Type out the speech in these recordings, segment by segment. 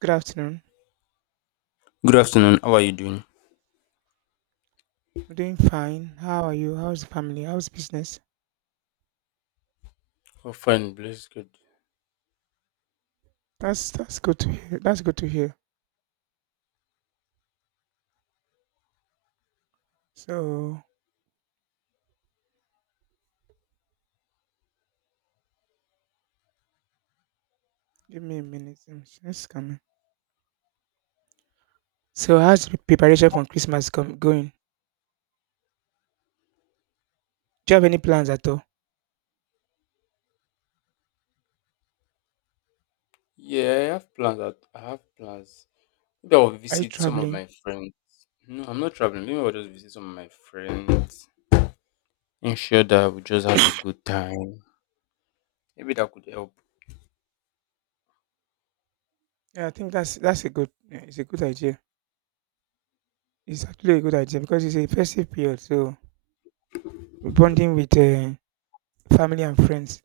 Good afternoon. Good afternoon. How are you doing? I'm doing fine. How are you? How's the family? How's business? Oh, fine, bless God. That's good to hear. That's good to hear. So give me a minute. It's coming. So how's the preparation for Christmas going? Do you have any plans at all? Yeah, I have plans. I have plans. Maybe I'll Are you visit some of traveling? my friends. No, I'm not traveling. Maybe I'll just visit some of my friends. Ensure that we just have a good time. Maybe that could help. Yeah, I think that's a good. Yeah, it's a good idea. It's actually a good idea because it's a festive period. So bonding with family and friends,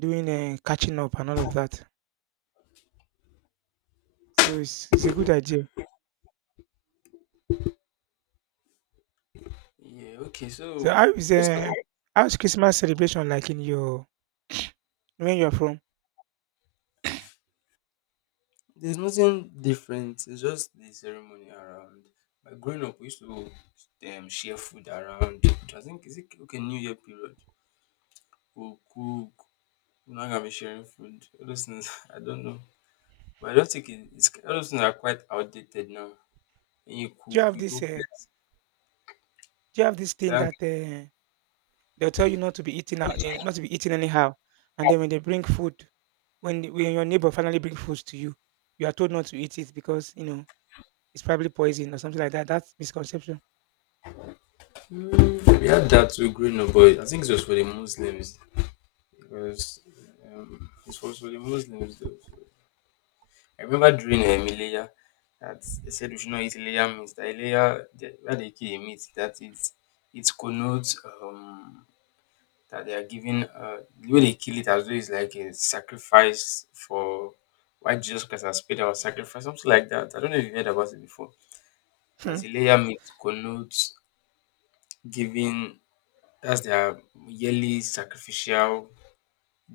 doing catching up and all of that. So it's a good idea. Yeah, okay, So so let's talk. About- how's Christmas celebration like in your where you're from. There's nothing different. It's just the ceremony around. But growing up, we used to share food around. I think, is it okay, New Year period? We'll cook. We're not going to be sharing food. All those things, I don't know. But I don't think it's all those things are quite outdated now. When you Do you cook, have you go this? Uh, place. do you have this thing Yeah. that they'll tell you not to be eating out, not to be eating anyhow, and then when they bring food, when your neighbor finally brings food to you, you are told not to eat it because it's probably poison or something like that. That's misconception. We had that too growing up, but I think it was for the Muslims. Because it was for the Muslims though. So I remember during Ileya that they said we should not eat Ileya meat. That Ileya, where they kill a meat, that it connotes that they are giving the way they kill it as though it's like a sacrifice for why Jesus Christ has paid our sacrifice, something like that. I don't know if you heard about it before. Hmm, As a layer meat connotes giving, that's their yearly sacrificial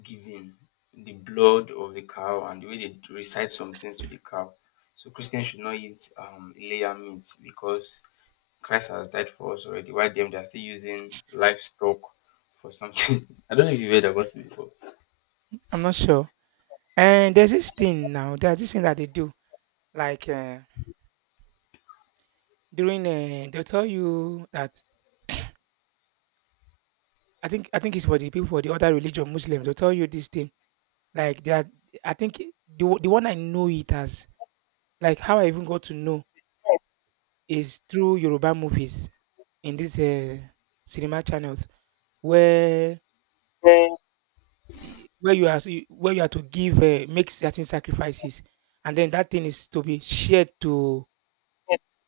giving, the blood of the cow and the way they recite some things to the cow. So Christians should not eat layer meat because Christ has died for us already. Why them they are still using livestock for something? I don't know if you've heard about it before. I'm not sure. And there's this thing now. There's this thing that they do, like during they'll tell you that I think it's for the people, for the other religion, Muslims. They'll tell you this thing like they are. I think the one I know it as, like, how I even got to know is through Yoruba movies in these, cinema channels where Yeah, y where you are to give, make certain sacrifices, and then that thing is to be shared to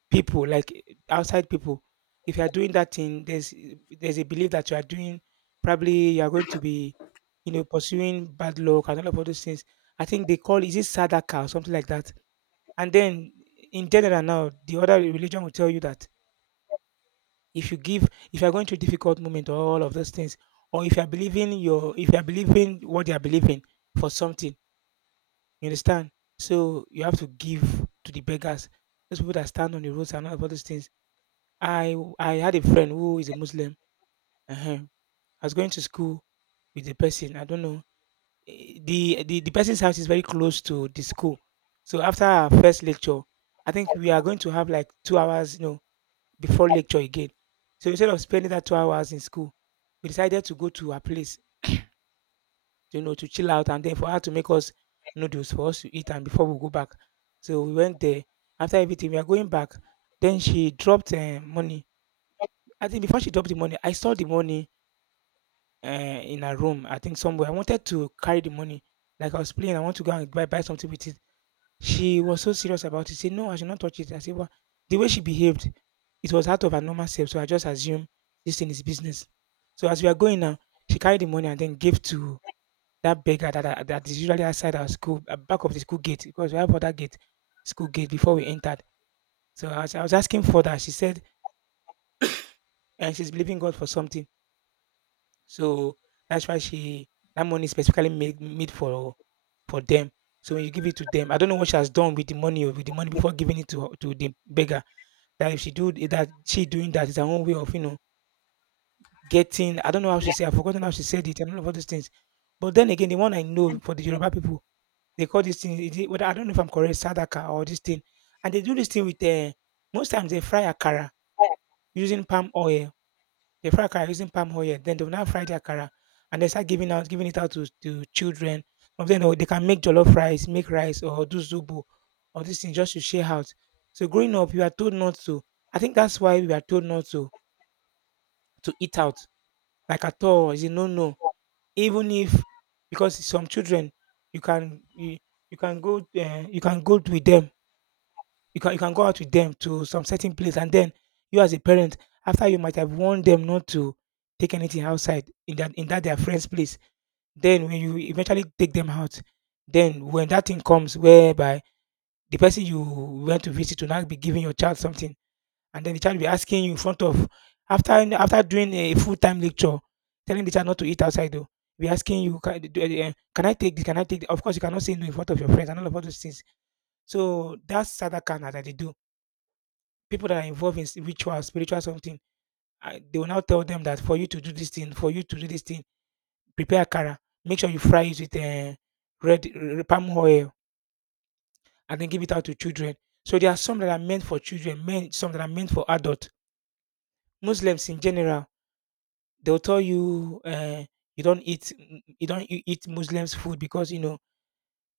people, like, outside people. If you are doing that thing, there's a belief that you are doing, probably you are going to be, pursuing bad luck and all of all those things. I think they call, is it Sadaka or something like that? And then in general now, the other religion will tell you that if you give, if you're going through difficult moment or all of those things, or if you're believing what they are believing for something, you understand. So you have to give to the beggars, those people that stand on the roads and all of all those things. I had a friend who is a Muslim. I was going to school with the person. I don't know. The person's house is very close to the school. So after our first lecture, I think we are going to have like 2 hours, no, before lecture again. So instead of spending that 2 hours in school, we decided to go to her place, to chill out and then for her to make us noodles for us to eat and before we go back. So we went there. After everything, we are going back. Then she dropped money. I think before she dropped the money, I saw the money in her room. I think somewhere. I wanted to carry the money. Like I was playing, I want to go and buy something with it. She was so serious about it, say, "No, I should not touch it." I said, "Why?" The way she behaved, it was out of her normal self, so I just assumed this thing is business. So as we are going now, she carried the money and then gave to that beggar that that is usually outside our school, at back of the school gate, because we have other gate, school gate before we entered. So I was asking further, she said, and she's believing God for something. So that's why she that money is specifically made for them. So when you give it to them, I don't know what she has done with the money or with the money before giving it to the beggar. That if she do it, that she doing that is her own way of, getting, I don't know how she said, I've forgotten how she said it and all of all these things. But then again, the one I know for the Yoruba people, they call this thing, is it, whether, I don't know if I'm correct, sadaka or this thing. And they do this thing with, most times they fry akara using palm oil. They fry akara using palm oil. Then they will now fry the akara and they start giving out, giving it out to children. Some of them they can make jollof rice, make rice, or do zobo, or this thing, just to share out. So growing up, you are told not to. I think that's why we are told not to eat out like at all. It's a no no. Even if because some children you can you, you can go with them. You can go out with them to some certain place and then you, as a parent, after you might have warned them not to take anything outside in that their friend's place. Then when you eventually take them out, then when that thing comes whereby the person you went to visit will not be giving your child something and then the child will be asking you in front of, after doing a full time lecture, telling the child not to eat outside though. Be asking you, can, do- eh, eh, can I take this? Can I take? This? Of course, you cannot say no in front of your friends and all of all those things. So that's sadakana that they do. People that are involved in ritual, spiritual something, they will now tell them that, for you to do this thing, prepare kara. Make sure you fry it with, red, palm oil and then give it out to children. So there are some that are meant for children, men, some that are meant for adults. Muslims in general. They'll tell you, you don't eat, you don't you eat Muslims' food because,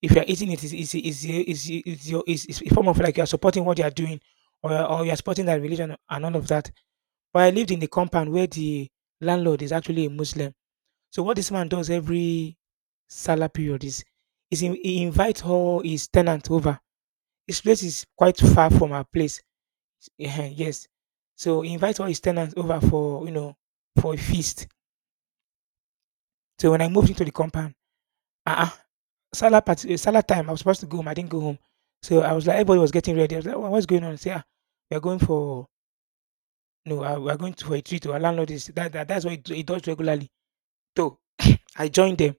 if you're eating it, is your is a form of like you're supporting what they are doing, or you're supporting that religion and all of that. But I lived in the compound where the landlord is actually a Muslim. So what this man does every Salah period is, he invites all his tenants over. His place is quite far from our place. Yes, so he invites all his tenants over for, for a feast. So when I moved into the compound. Uh-uh. Salah time, I was supposed to go home. I didn't go home. So I was like everybody was getting ready. I was like, What's going on?" Say, "Ah, "We are going for no, we are going to, for a treat. Oh, Our landlord is that's what he does regularly." So I joined them.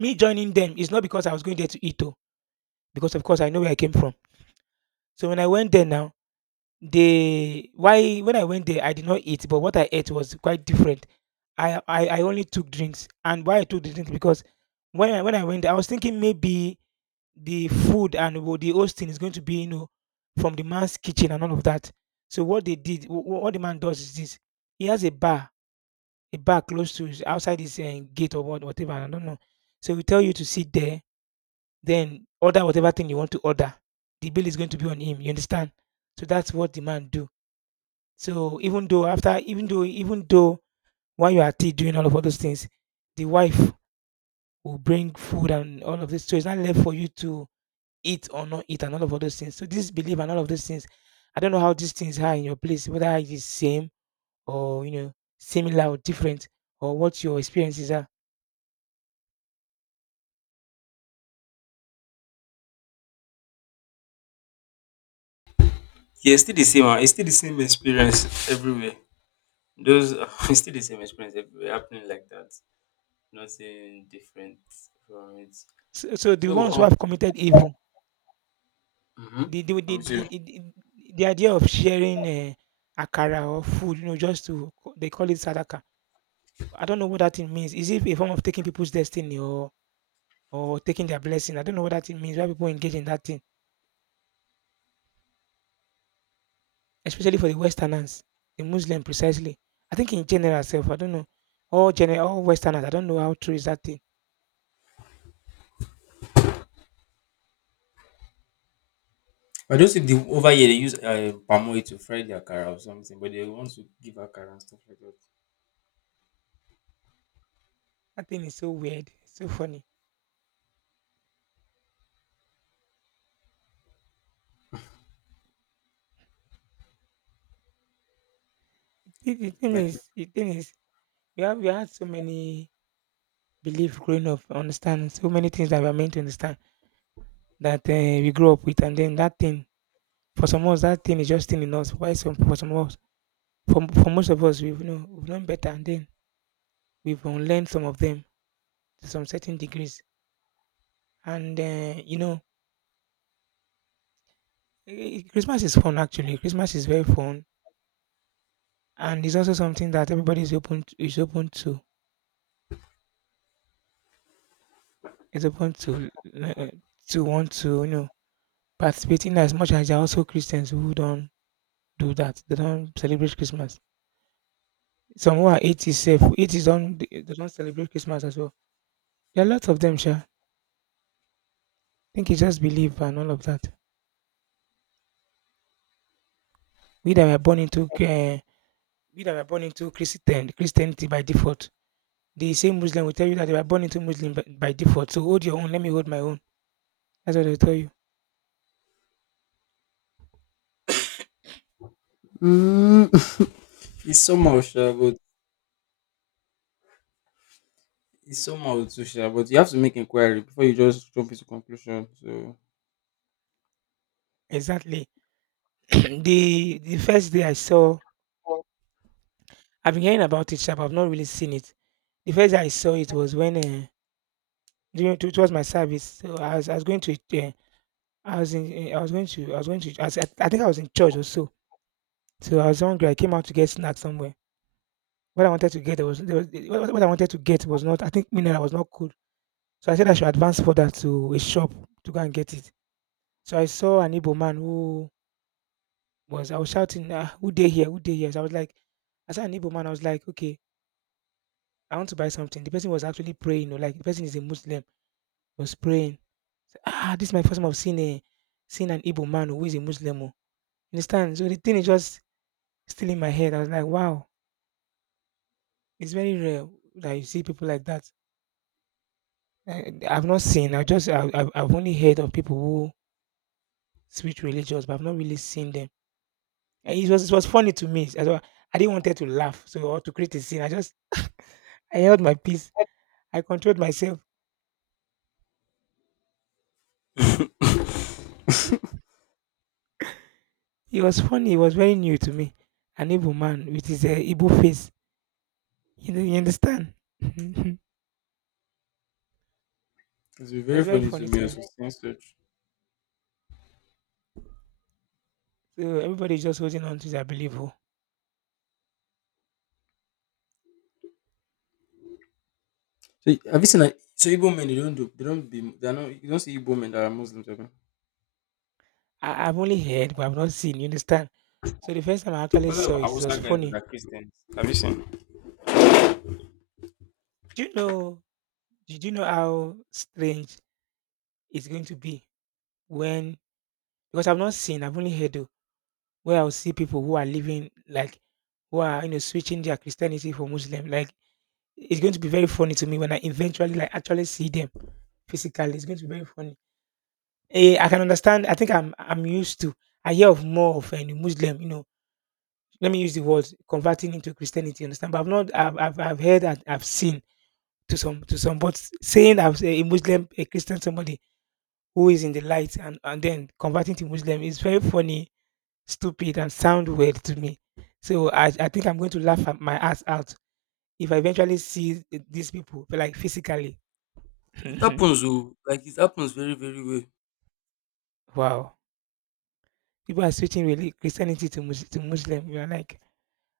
Me joining them is not because I was going there to eat, though, because of course I know where I came from. So when I went there now, they why when I went there I did not eat, but what I ate was quite different. I only took drinks, and why I took the drinks because when I went there, I was thinking maybe the food and the hosting is going to be, from the man's kitchen and all of that. So what they did, what the man does is this: he has a bar close to his, outside his gate or whatever. I don't know. So we tell you to sit there, then order whatever thing you want to order. The bill is going to be on him. You understand? So that's what the man do. So even though after, even though while you are at doing all of all those things, the wife will bring food and all of this. So it's not left for you to eat or not eat and all of all those things. So this belief and all of those things, I don't know how these things are in your place, whether it is same or similar or different or what your experiences are. It's still the same experience everywhere. Those it's still the same experience everywhere happening like that. Nothing different from it. So, the So, ones who have committed evil, mhm, the the I'm the, with the, you. the, the the idea of sharing, akara or food, just to they call it sadaka. I don't know what that thing means. Is it a form of taking people's destiny or taking their blessing? I don't know what that thing means. Why people engage in that thing? Especially for the Westerners, the Muslim precisely. I think in general self, I don't know. All general, all Westerners, I don't know how true is that thing. I don't see the over here they use palm oil to fry their cara or something, but they want to give akara and stuff like that. That thing is so weird, so funny. The, the thing Like is, the thing is, we had so many beliefs growing up, understand so many things that we are meant to understand that we grow up with, and then that thing for some of us, that thing is just thing in us. Why some for some of us, for most of us, we've known better, and then we've unlearned some of them to some certain degrees, and Christmas is fun actually. Christmas is very fun, and it's also something that everybody is open uh, to want to participate in, as much as there are also Christians who don't do that. They don't celebrate Christmas. Some who are atheists, self atheists don't, they don't celebrate Christmas as well. There are lots of them, sure. I think it's just belief and all of that. We that were born into uh, we that were born into Christianity by default. The same Muslim will tell you that they were born into Muslim by default. So hold your own. Let me hold my own. That's what I tell you. Mm. It's somehow sure, but it's somehow too sure. But you have to make inquiry before you just jump into conclusion. So Exactly. The first day I saw, I've been hearing about it, sharp. I've not really seen it. The first day I saw it was when during it was my service. So I was going to I was in I was going to I was going to I, was, I think I was in church or so. So I was hungry. I came out to get snacks somewhere. What I wanted to get there was what I wanted to get was not, I think, mineral was not cool. So I said I should advance further to a shop to go and get it. So I saw an Igbo man who was I was shouting, ah, who dey here? Who dey here? So I was like, as an Igbo man, I was like, okay, I want to buy something. The person was actually praying, or like the person is a Muslim, he was praying. So, ah, this is my first time I've seen an Igbo man who is a Muslim. Oh." You understand? So the thing is just still in my head. I was like, wow, it's very rare that you see people like that. I've not seen. I just I, I've only heard of people who switch religions, but I've not really seen them. And it was funny to me. I didn't want her to laugh, so or to create a scene. I just I held my peace. I controlled myself. it's It was funny. It was very new to me. An evil man with his Igbo face. You, know, you understand? It been very was very funny to funny me to as me. well. Such. So everybody is just holding on to their belief. Oh. So have you seen like so Igbo men they don't do they don't be they are not you don't see Igbo men that are Muslims. Abi? I've only heard, but I've not seen. You understand? So the first time I actually What saw about it, it was Hausa guys that funny. are Christians? Have you seen? Do you know? Did you know how strange it's going to be when? Because I've not seen. I've only heard oh, where I'll see people who are living like who are switching their Christianity for Muslim. Like it's going to be very funny to me when I eventually, like, actually see them physically. It's going to be very funny. Eh, I can understand. I think I'm used to. I hear of more of a Muslim, you know. Let me use the word converting into Christianity. You understand? But I've not. I've heard and I've seen to some. But saying I've eh, a Muslim, a Christian, somebody who is in the light and then converting to Muslim is very funny, stupid, and sound weird to me. So I think I'm going to laugh at my ass out if I eventually see these people, like, physically. It happens, though. Like it happens very, very well. Wow. People are switching, really, Christianity to Muslim. We are like,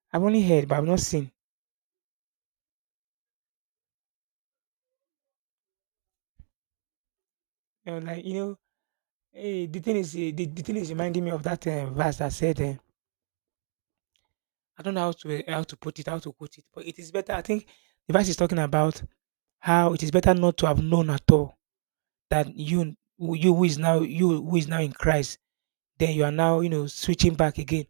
I've only heard, but I've not seen. You know, like you know, the thing is reminding me of that verse that said, I don't know how to how to put it, how to quote it, but it is better. I think the verse is talking about how it is better not to have known at all, that you you who is now, you who is now in Christ, then you are now, switching back again.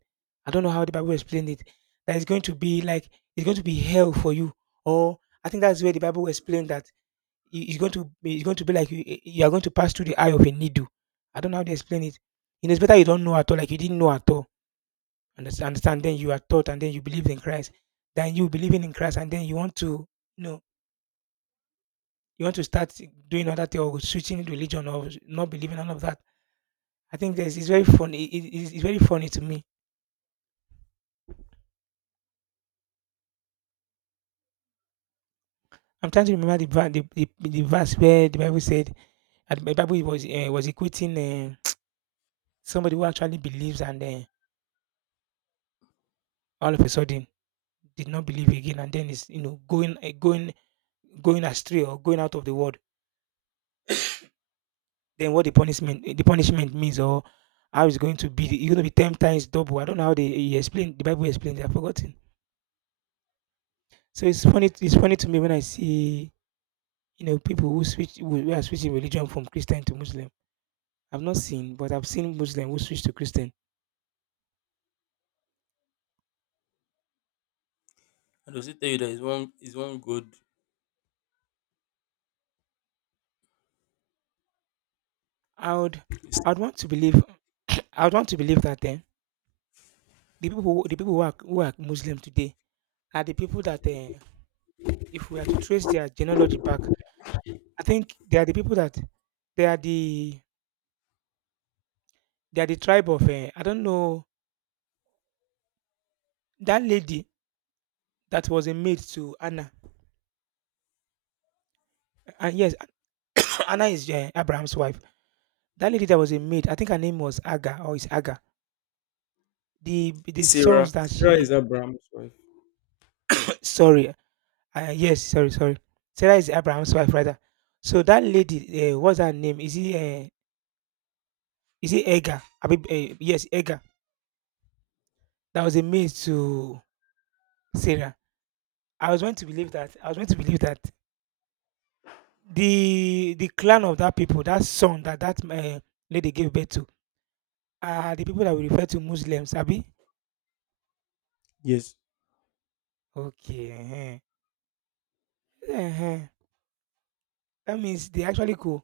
I don't know how the Bible explained it. That it's going to be like it's going to be hell for you, or I think that's where the Bible explained that it's going to be, it's going to be like, you are going to pass through the eye of a needle. I don't know how to explain it. It is better you don't know at all, like you didn't know at all. Understand? Understand? Then you are taught, and then you believe in Christ. Then you believing in Christ, and then you want to you know you want to start doing other thing or switching religion or not believing none of that. I think this is very funny. It's very funny to me. I'm trying to remember the verse where the Bible said, and the Bible was equating somebody who actually believes and all of a sudden did not believe again, and then is, going going astray or going out of the world. Then what the punishment, the punishment means, or how it's going to be, it's going to be 10 times double. I don't know how they he explained, the Bible explains. I've forgotten. So it's funny. It's funny to me when I see, people who switch, who are switching religion from Christian to Muslim. I've not seen, but I've seen Muslim who switch to Christian. And does it tell you that it's one is one God? i would I would want to believe I would want to believe that then the people the people who are, who are Muslim today are the people that if we are to trace their genealogy back, I think they are the people that they are the they are the tribe of I don't know, that lady that was a maid to Anna. And yes, Anna is Abraham's wife. That lady that was a maid, I think her name was Aga, or is Aga. The sons Sarah. that Sarah is she Abraham's wife. sorry, yes, sorry. Sarah is Abraham's wife rather. So that lady, what's her name? Is he Aga? I mean, yes, Aga. That was a maid to Sarah. I was going to believe that. I was going to believe that the clan of that people, that son that that lady gave birth to, are the people that we refer to Muslims, Abi. Yes. Okay, uh-huh. Uh-huh. That means they actually co.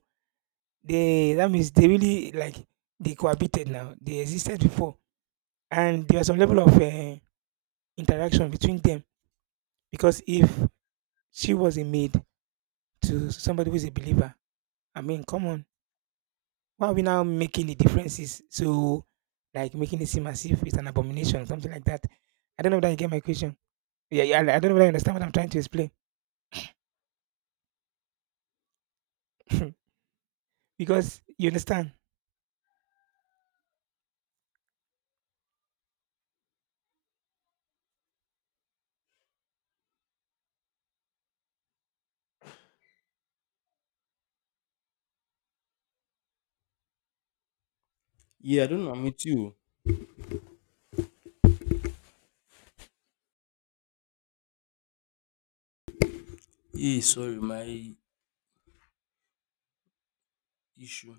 They, that means they really like they cohabited now. They existed before, and there was some level of interaction between them, because if she was a maid to somebody who is a believer, I mean, come on, why are we now making the differences so, like, making it seem as if it's an abomination, something like that? I don't know if that you get my question. Yeah, yeah. I don't know. Really understand what I'm trying to explain because you understand. Yeah, I don't know. I'm with you. Yeah, sorry, my issue.